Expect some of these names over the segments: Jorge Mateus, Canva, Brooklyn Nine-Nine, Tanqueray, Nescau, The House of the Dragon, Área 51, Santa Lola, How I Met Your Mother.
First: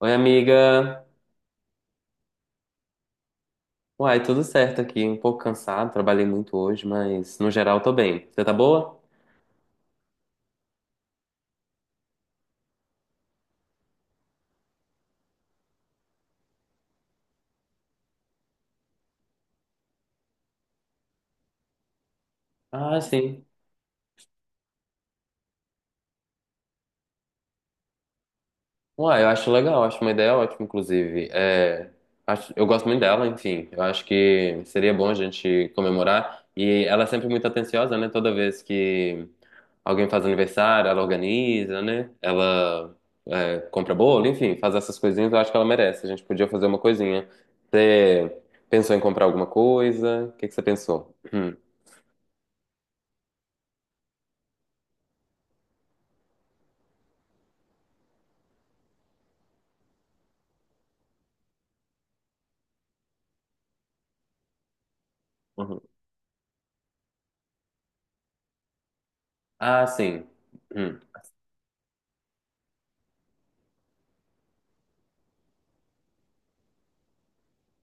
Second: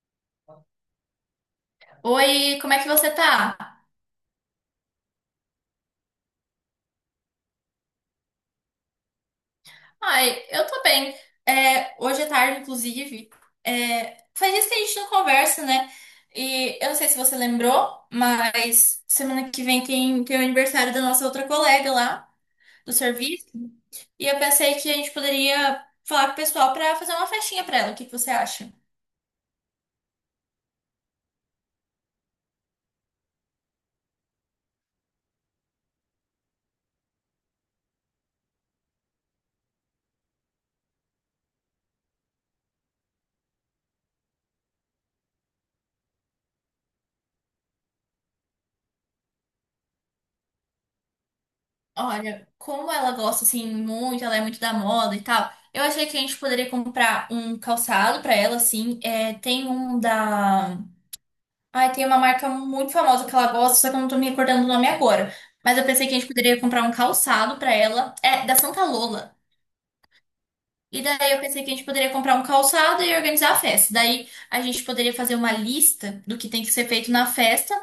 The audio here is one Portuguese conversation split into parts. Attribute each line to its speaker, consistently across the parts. Speaker 1: Oi, amiga.
Speaker 2: Oi, como é que você tá?
Speaker 1: Uai, tudo certo aqui. Um pouco cansado, trabalhei muito hoje, mas no geral tô bem. Você tá boa?
Speaker 2: Ai, eu tô bem. É, hoje é tarde, inclusive. É, faz dias que a gente não conversa, né? E eu não sei se você lembrou, mas semana que vem tem o aniversário da nossa outra colega lá do
Speaker 1: Ah, sim.
Speaker 2: serviço. E eu pensei que a gente poderia falar com o pessoal pra fazer uma festinha pra ela. O que que você acha?
Speaker 1: Uai, eu acho legal, acho uma ideia ótima, inclusive. É, eu gosto muito dela, enfim. Eu acho que seria bom a gente comemorar. E ela é sempre muito atenciosa, né? Toda vez que alguém faz aniversário, ela organiza, né? Ela compra bolo, enfim, faz essas coisinhas. Eu acho que ela merece. A gente podia fazer uma coisinha. Você pensou em comprar alguma coisa? O que que você pensou?
Speaker 2: Olha, como ela gosta assim muito, ela é muito da moda e tal. Eu achei que a gente poderia comprar um calçado pra ela, assim. É, tem um da Ai, tem uma marca muito famosa que ela gosta, só que eu não tô me recordando o nome agora. Mas
Speaker 1: Uhum.
Speaker 2: eu pensei que a gente poderia comprar um calçado pra ela. É da Santa Lola.
Speaker 1: Ah, sim. Hum.
Speaker 2: E daí eu pensei que a gente poderia comprar um calçado e organizar a festa. Daí a gente poderia fazer uma lista do que tem que ser feito na festa.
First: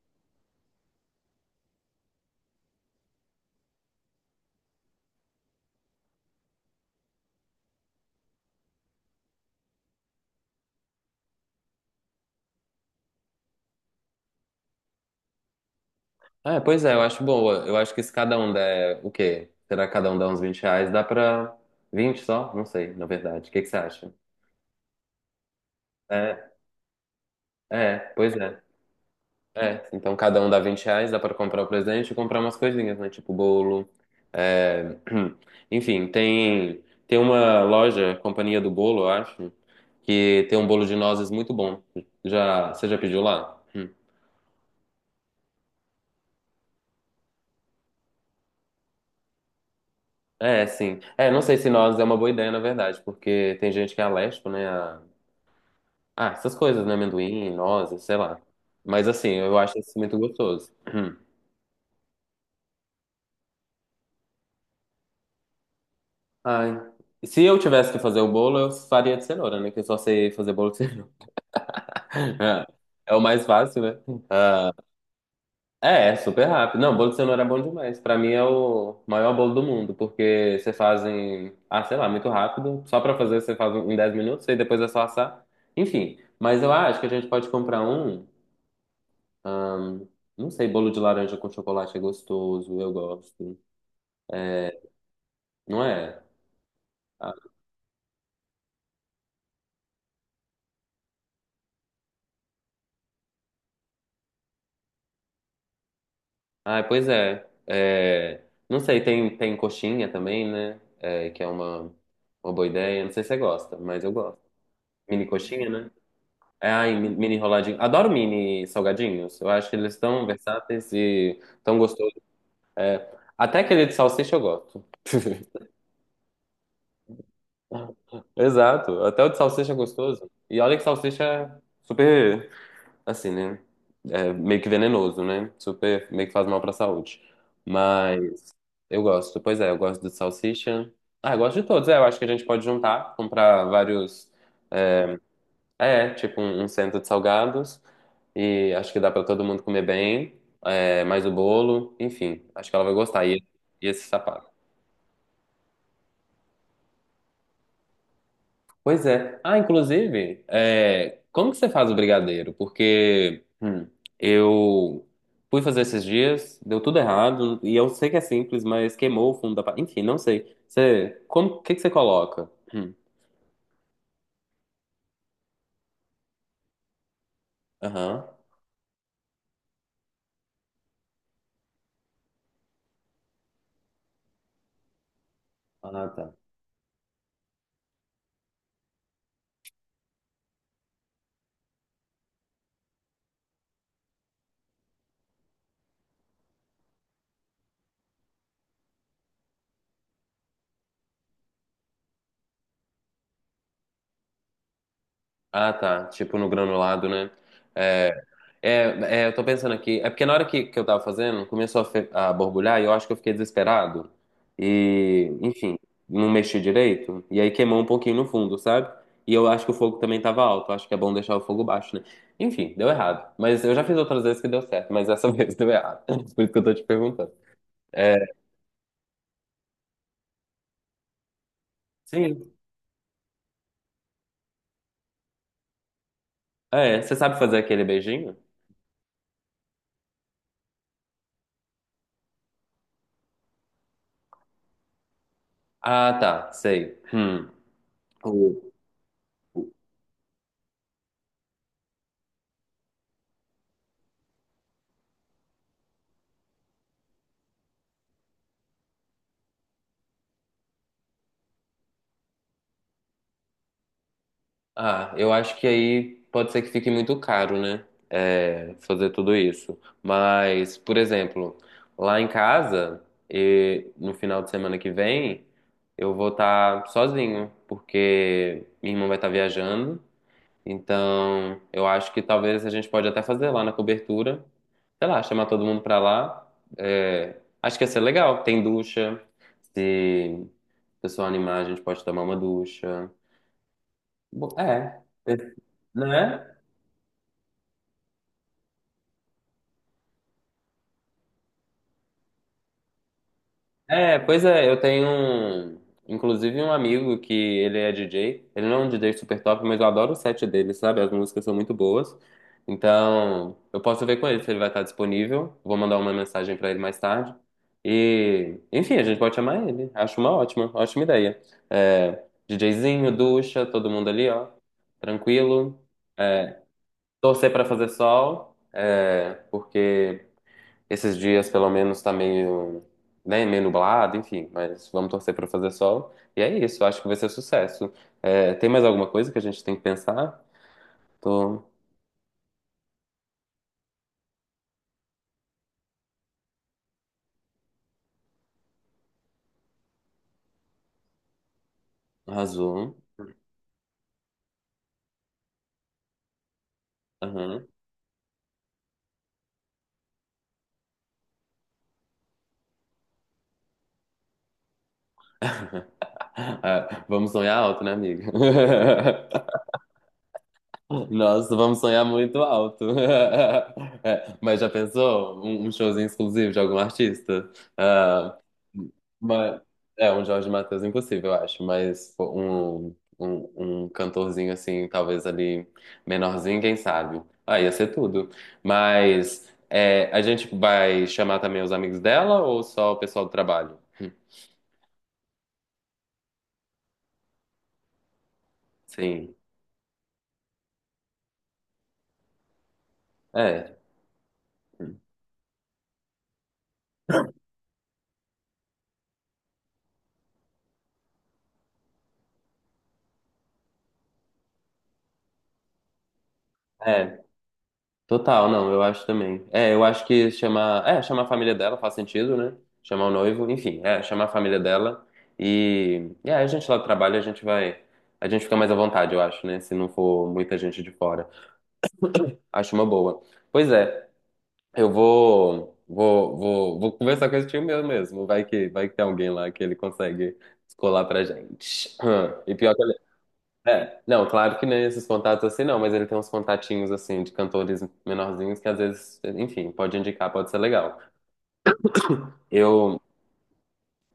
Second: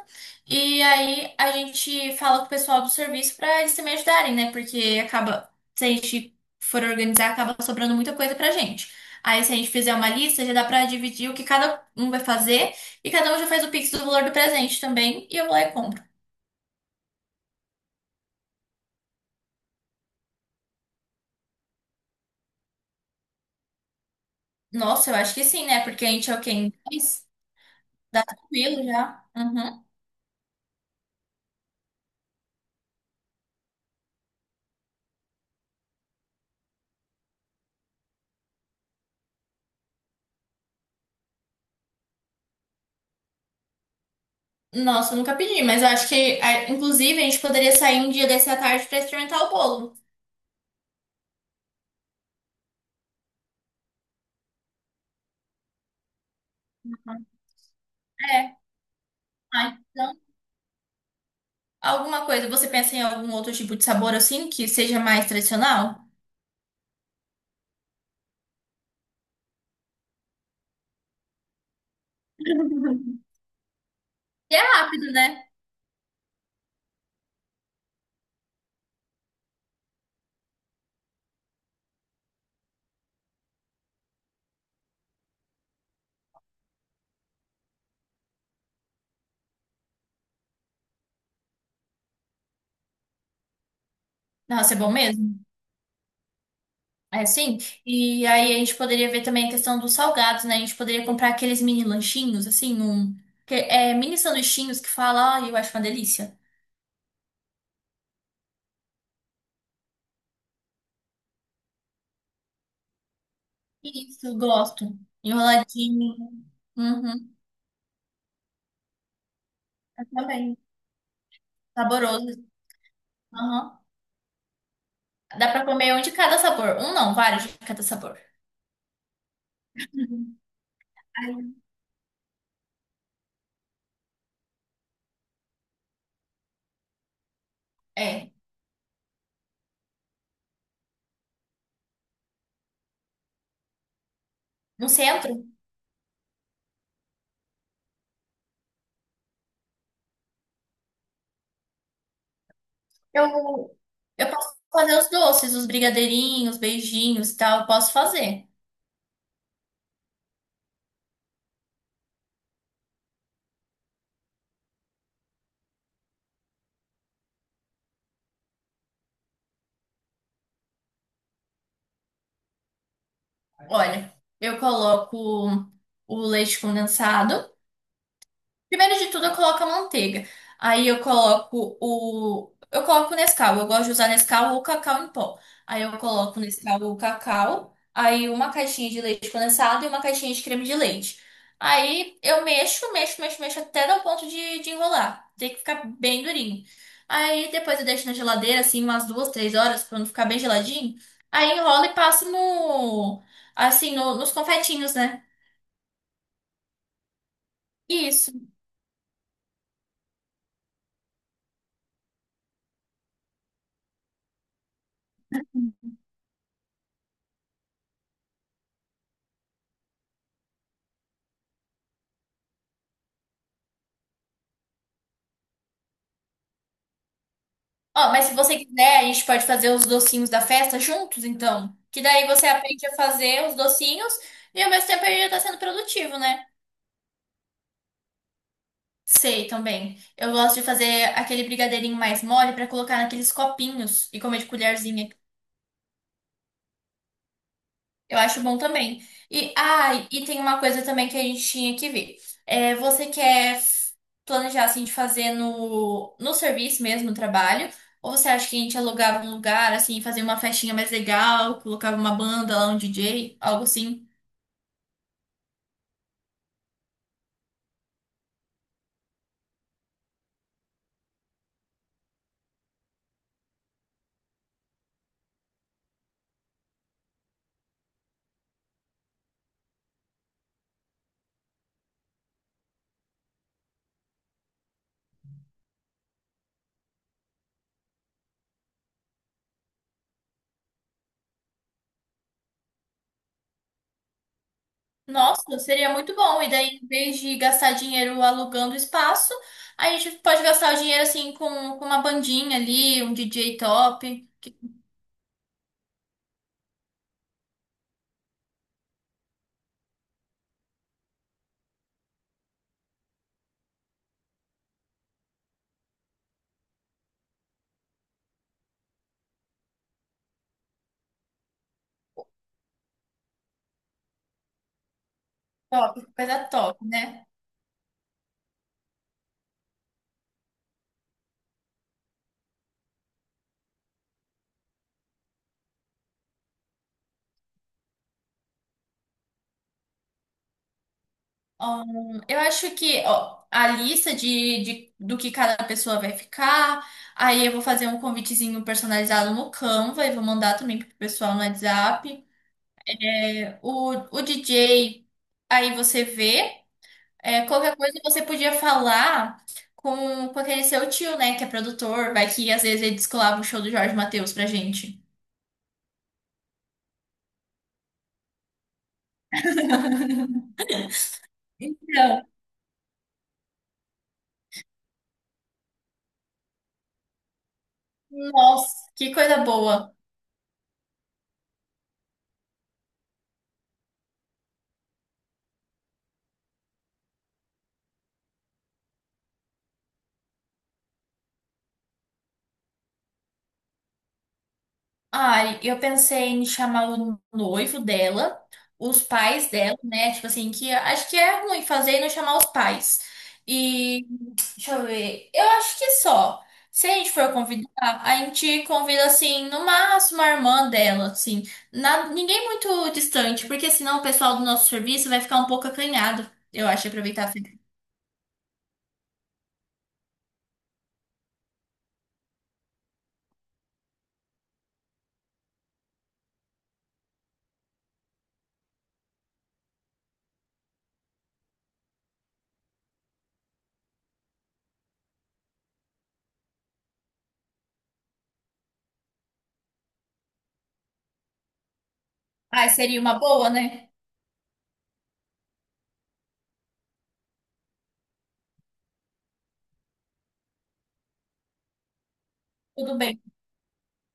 Speaker 2: E aí a gente fala com o pessoal do serviço para eles também ajudarem, né? Porque acaba, se a gente for organizar, acaba sobrando muita coisa pra gente. Aí se a gente fizer uma lista, já dá pra dividir o que cada um vai fazer e cada um já faz o pix do valor do presente também e eu vou lá e compro.
Speaker 1: É, pois é, eu acho boa. Eu acho que se cada um der o quê? Será que cada um dá uns 20 reais? Dá pra 20 só? Não sei, na verdade. O que que você acha?
Speaker 2: Nossa, eu acho que sim, né? Porque a gente é o
Speaker 1: É,
Speaker 2: quê? Em 10?
Speaker 1: é,
Speaker 2: Dá
Speaker 1: pois é.
Speaker 2: tranquilo já. Uhum.
Speaker 1: É, então cada um dá 20 reais, dá pra comprar o presente e comprar umas coisinhas, né? Tipo bolo. é, Enfim, tem uma loja, Companhia do Bolo, eu acho, que tem um bolo de nozes muito bom. Você já pediu lá? Hum.
Speaker 2: Nossa, eu nunca pedi, mas eu acho que, ah, inclusive, a gente poderia sair um dia desse à tarde pra experimentar o bolo.
Speaker 1: É, sim. É, não sei se nozes é uma boa ideia, na verdade, porque tem gente que é alérgico, né, ah, essas coisas, né? Amendoim, nozes, sei lá.
Speaker 2: É.
Speaker 1: Mas assim, eu
Speaker 2: Ah,
Speaker 1: acho isso
Speaker 2: então,
Speaker 1: muito gostoso. Hum.
Speaker 2: alguma coisa, você pensa em algum outro tipo de sabor assim, que seja mais tradicional?
Speaker 1: Ai. Se eu tivesse que fazer o bolo, eu faria de cenoura, né? Que eu só sei fazer bolo de cenoura. É o mais fácil, né?
Speaker 2: E é
Speaker 1: Ah,
Speaker 2: rápido, né?
Speaker 1: é super rápido. Não, bolo de cenoura é bom demais. Pra mim é o maior bolo do mundo, porque você faz em, sei lá, muito rápido. Só pra fazer você faz em 10 minutos e depois é só assar. Enfim, mas eu acho que a gente pode comprar um, hum, não sei, bolo de laranja com chocolate é gostoso, eu gosto.
Speaker 2: Nossa, é bom mesmo.
Speaker 1: Não é?
Speaker 2: É
Speaker 1: Ah,
Speaker 2: sim. E aí a gente poderia ver também a questão dos salgados, né? A gente poderia comprar aqueles mini lanchinhos, assim, um. É, mini sanduichinhos que fala, ai, eu acho uma delícia.
Speaker 1: ah, pois é. É, não sei, tem coxinha também, né? É, que é uma boa ideia. Não sei se você gosta, mas eu
Speaker 2: Isso,
Speaker 1: gosto.
Speaker 2: gosto.
Speaker 1: Mini coxinha, né?
Speaker 2: Enroladinho.
Speaker 1: É, ai, mini
Speaker 2: Uhum.
Speaker 1: enroladinho. Adoro mini salgadinhos. Eu acho que eles
Speaker 2: Eu
Speaker 1: estão
Speaker 2: também.
Speaker 1: versáteis e tão gostosos.
Speaker 2: Saboroso.
Speaker 1: Até
Speaker 2: Aham.
Speaker 1: aquele de salsicha eu gosto.
Speaker 2: Dá pra comer um de cada sabor. Um não, vários de cada sabor.
Speaker 1: Exato. Até o de salsicha é gostoso.
Speaker 2: Uhum.
Speaker 1: E olha que salsicha
Speaker 2: Ai,
Speaker 1: é super, assim, né? É meio que venenoso, né? Super, meio que faz mal pra saúde.
Speaker 2: É.
Speaker 1: Mas. Eu gosto, pois é, eu gosto do salsicha. Ah, eu gosto de todos. É, eu acho que a gente pode juntar, comprar vários.
Speaker 2: No centro,
Speaker 1: É, tipo um cento de salgados. E acho que dá pra todo mundo comer bem. É, mais o bolo, enfim, acho que ela vai gostar. E,
Speaker 2: Eu,
Speaker 1: e esse
Speaker 2: eu
Speaker 1: sapato.
Speaker 2: posso fazer os doces, os brigadeirinhos, beijinhos e tal. Eu posso fazer.
Speaker 1: Pois é. Ah, inclusive, é, como que você faz o brigadeiro? Porque eu fui fazer esses dias, deu tudo errado. E eu sei que é simples, mas queimou o fundo da. Enfim, não sei. Você, como, o que que você coloca?
Speaker 2: Olha, eu coloco o leite condensado.
Speaker 1: Aham.
Speaker 2: Primeiro de tudo, eu coloco a manteiga. Aí eu coloco o. Eu coloco o Nescau. Eu gosto de usar Nescau ou cacau em pó. Aí eu
Speaker 1: Ah, tá.
Speaker 2: coloco o Nescau ou cacau. Aí uma caixinha de leite condensado e uma caixinha de creme de leite. Aí eu mexo, mexo, mexo, mexo até dar o ponto de enrolar. Tem que ficar bem durinho. Aí depois eu deixo na geladeira, assim, umas 2, 3 horas, pra não ficar bem geladinho. Aí enrola e passo no. Assim, nos confetinhos, né?
Speaker 1: Ah, tá. Tipo no granulado, né? É,
Speaker 2: Isso.
Speaker 1: é, é, eu tô pensando aqui. É porque na hora que eu tava fazendo, começou a borbulhar e eu acho que eu fiquei desesperado. E, enfim, não mexi direito. E aí queimou um pouquinho no fundo, sabe? E eu acho que o fogo também tava alto. Eu acho que é bom deixar o fogo baixo, né? Enfim, deu errado. Mas eu já fiz outras vezes que deu certo, mas essa vez deu errado. Por isso que eu tô te perguntando.
Speaker 2: Ó,
Speaker 1: É,
Speaker 2: mas se você quiser, a gente pode fazer os docinhos da festa juntos, então. Que daí você
Speaker 1: sim.
Speaker 2: aprende a fazer os docinhos e ao mesmo tempo ele já tá sendo produtivo, né?
Speaker 1: É, você sabe fazer aquele beijinho?
Speaker 2: Sei também. Eu gosto de fazer aquele brigadeirinho mais mole pra colocar naqueles copinhos e comer de colherzinha.
Speaker 1: Ah, tá. Sei. Hum.
Speaker 2: Eu acho bom também. E tem uma coisa também que a gente tinha que ver. É, você quer planejar assim de fazer no serviço mesmo, no trabalho? Ou você acha que a gente alugava um lugar, assim, fazia uma festinha mais legal, colocava uma banda lá, um DJ, algo assim?
Speaker 1: Ah, eu acho que aí pode ser que fique muito caro, né? É, fazer tudo isso. Mas, por exemplo, lá em casa, e no final de semana que vem, eu vou estar sozinho, porque minha irmã vai estar viajando. Então, eu acho que talvez a gente pode até fazer lá na cobertura. Sei lá, chamar todo mundo pra lá. É, acho que ia ser legal. Tem ducha. Se o pessoal animar, a gente pode tomar uma ducha. É.
Speaker 2: Nossa, seria muito bom. E
Speaker 1: Né?
Speaker 2: daí, em vez de gastar dinheiro alugando espaço, a gente pode gastar o dinheiro assim com uma bandinha ali, um DJ
Speaker 1: É,
Speaker 2: top.
Speaker 1: pois é, eu tenho um, inclusive um amigo que ele é DJ. Ele não é um DJ super top, mas eu adoro o set dele, sabe? As músicas são muito boas. Então, eu posso ver com ele se ele vai estar disponível. Vou mandar uma mensagem pra ele mais tarde. E, enfim, a gente pode chamar ele. Acho uma ótima, ótima ideia. É, DJzinho, ducha, todo mundo ali, ó. Tranquilo.
Speaker 2: Top, coisa
Speaker 1: É,
Speaker 2: top, né?
Speaker 1: torcer pra fazer sol, porque esses dias, pelo menos, tá meio, né, meio nublado, enfim, mas vamos torcer pra fazer sol. E é isso, acho que vai ser sucesso. É, tem mais alguma coisa que a gente tem que pensar? Tô.
Speaker 2: Eu acho que ó, a lista de do que cada pessoa vai ficar, aí eu vou fazer um convitezinho personalizado no Canva e vou mandar também pro pessoal no WhatsApp.
Speaker 1: Arrasou.
Speaker 2: É, O, o DJ, aí você vê. É,
Speaker 1: Aham.
Speaker 2: qualquer coisa você podia falar com aquele seu tio, né, que é produtor, vai que às vezes ele descolava o show do Jorge Mateus pra gente.
Speaker 1: Ah, vamos sonhar alto, né, amiga? Nossa, vamos sonhar
Speaker 2: Então,
Speaker 1: muito alto. É, mas já pensou? um, showzinho exclusivo de algum artista? Ah,
Speaker 2: nossa, que coisa
Speaker 1: mas,
Speaker 2: boa.
Speaker 1: um Jorge Mateus impossível, eu acho. Mas pô, um cantorzinho assim, talvez ali menorzinho, quem sabe? Ah, ia ser tudo. Mas é, a gente vai chamar também os amigos dela ou só o pessoal do trabalho?
Speaker 2: Olha, eu pensei em chamar o noivo dela, os
Speaker 1: Sim.
Speaker 2: pais dela, né? Tipo assim, que acho que é ruim fazer e não chamar os pais.
Speaker 1: É,
Speaker 2: E deixa eu ver. Eu acho que só. Se a gente for convidar, a gente convida assim, no máximo a irmã dela, assim. Ninguém muito distante, porque senão o pessoal do nosso serviço vai ficar um pouco acanhado. Eu acho
Speaker 1: é.
Speaker 2: aproveitar a festa.
Speaker 1: Total, não, eu acho também. É, eu acho que chamar a família dela faz sentido, né? Chamar o noivo, enfim, chamar a família dela e aí a gente lá do trabalho, a gente fica mais à vontade, eu acho, né? Se não for muita gente de fora. Acho uma boa. Pois é, eu vou conversar com esse tio meu mesmo, vai que tem alguém lá que ele consegue descolar pra gente. E
Speaker 2: Ah,
Speaker 1: pior que
Speaker 2: seria uma boa, né?
Speaker 1: é, não, claro que nem esses contatos assim não, mas ele tem uns contatinhos assim de cantores menorzinhos que às vezes, enfim, pode indicar, pode ser legal.
Speaker 2: Tudo
Speaker 1: Eu,
Speaker 2: bem.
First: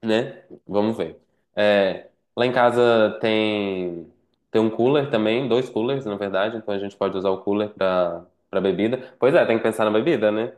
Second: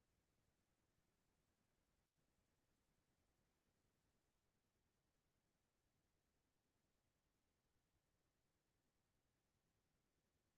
Speaker 1: né? Vamos ver. É, lá em casa tem um cooler também, dois coolers na verdade, então a gente pode usar o cooler pra para bebida. Pois é, tem que pensar na bebida, né?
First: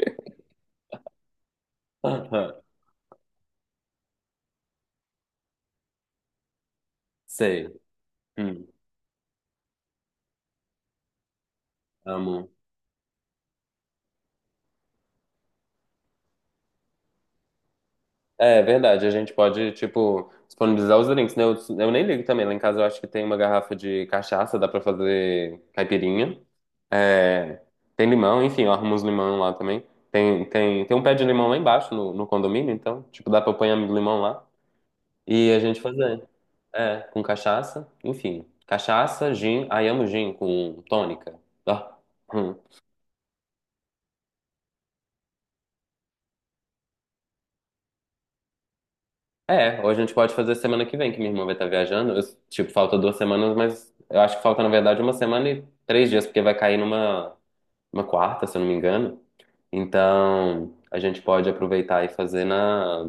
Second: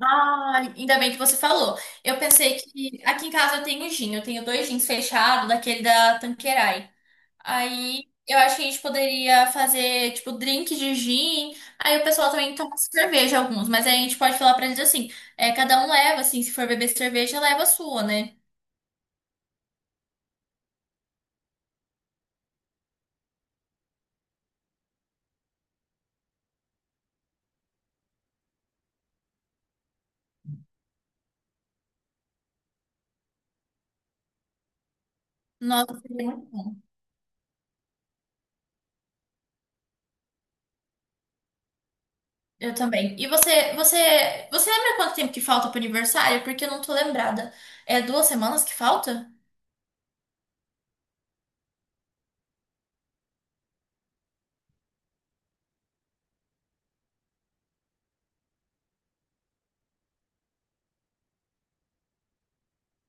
Speaker 2: Ah, ainda bem que você falou. Eu pensei que aqui em casa eu tenho gin, eu tenho dois gins fechados, daquele da Tanqueray.
Speaker 1: Sei.
Speaker 2: Aí eu acho que a
Speaker 1: Hum,
Speaker 2: gente poderia fazer, tipo, drink de gin. Aí o pessoal
Speaker 1: amo.
Speaker 2: também toma cerveja alguns, mas aí a gente pode falar pra eles assim: é, cada um leva, assim, se for beber cerveja, leva a sua, né?
Speaker 1: É verdade, a gente pode, tipo, disponibilizar os drinks, né? Eu nem ligo também. Lá em casa eu acho que tem uma garrafa de cachaça, dá pra fazer caipirinha. É, tem limão, enfim, eu arrumo uns limão lá também. Tem um pé de limão lá embaixo no, condomínio, então, tipo, dá pra apanhar limão lá e a gente
Speaker 2: Nossa,
Speaker 1: fazer.
Speaker 2: seria muito bom.
Speaker 1: É, com cachaça, enfim. Cachaça, gin, ai amo gin com tônica. Ah. Hum.
Speaker 2: Eu também. E você lembra quanto tempo que falta pro aniversário? Porque eu não tô lembrada. É 2 semanas que falta?
Speaker 1: É, ou a gente pode fazer semana que vem, que minha irmã vai estar viajando. Eu, tipo, falta 2 semanas, mas eu acho que falta, na verdade, uma semana e 3 dias, porque vai cair numa uma quarta, se eu não me engano. Então, a gente pode aproveitar e fazer na,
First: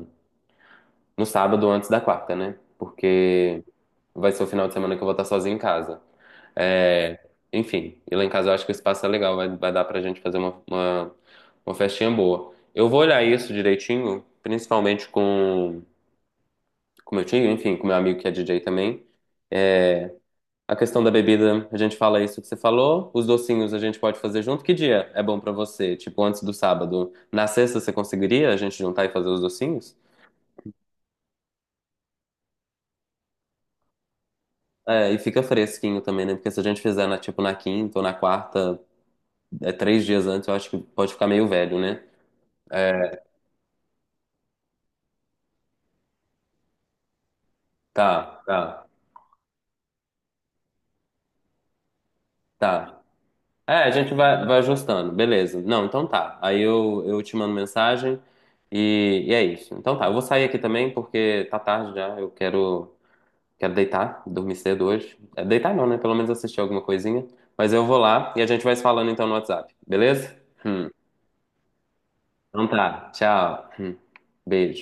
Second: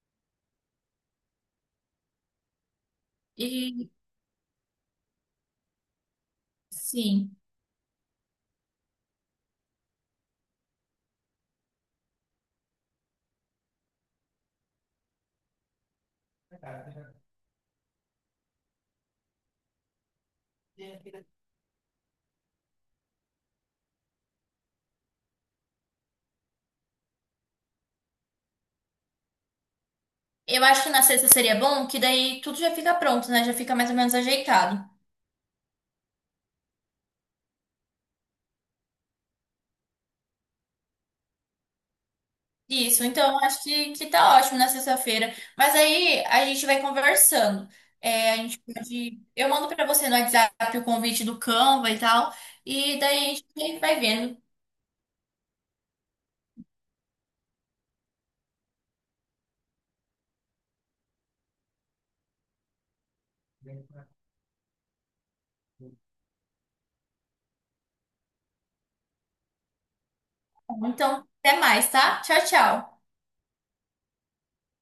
Speaker 1: no sábado antes da quarta, né? Porque
Speaker 2: E
Speaker 1: vai ser o final de semana que eu vou estar sozinho em casa. É,
Speaker 2: sim.
Speaker 1: enfim, e lá em casa eu acho que o espaço é legal, vai dar pra gente fazer uma, uma festinha boa. Eu vou olhar isso direitinho, principalmente com meu tio, enfim, com meu amigo que é DJ também. A questão da bebida, a gente fala isso que você falou. Os docinhos a gente pode fazer junto. Que dia é bom pra você? Tipo, antes do sábado. Na sexta você conseguiria a gente juntar e fazer os docinhos?
Speaker 2: Eu acho que na sexta seria bom, que daí tudo já fica pronto, né? Já fica mais ou menos ajeitado.
Speaker 1: É, e fica fresquinho também, né? Porque se a gente fizer na, tipo, na quinta ou na quarta, 3 dias antes, eu acho que pode ficar meio velho, né?
Speaker 2: Isso,
Speaker 1: É,
Speaker 2: então eu acho que tá ótimo na sexta-feira. Mas aí a gente vai conversando. É, a
Speaker 1: tá,
Speaker 2: gente
Speaker 1: tá,
Speaker 2: pode. Eu mando pra você no WhatsApp o convite do Canva e tal. E
Speaker 1: tá.
Speaker 2: daí a gente
Speaker 1: É, a
Speaker 2: vai
Speaker 1: gente
Speaker 2: vendo.
Speaker 1: vai ajustando, beleza. Não, então tá. Aí eu te mando mensagem e é isso. Então tá, eu vou sair aqui também porque tá tarde já. Eu quero deitar, dormir cedo hoje. É, deitar não, né? Pelo menos assistir alguma coisinha. Mas eu vou lá e a gente vai se falando então no WhatsApp, beleza? Hum.
Speaker 2: Então, até mais, tá? Tchau,
Speaker 1: Então
Speaker 2: tchau.
Speaker 1: tá, tchau. Hum. Beijo.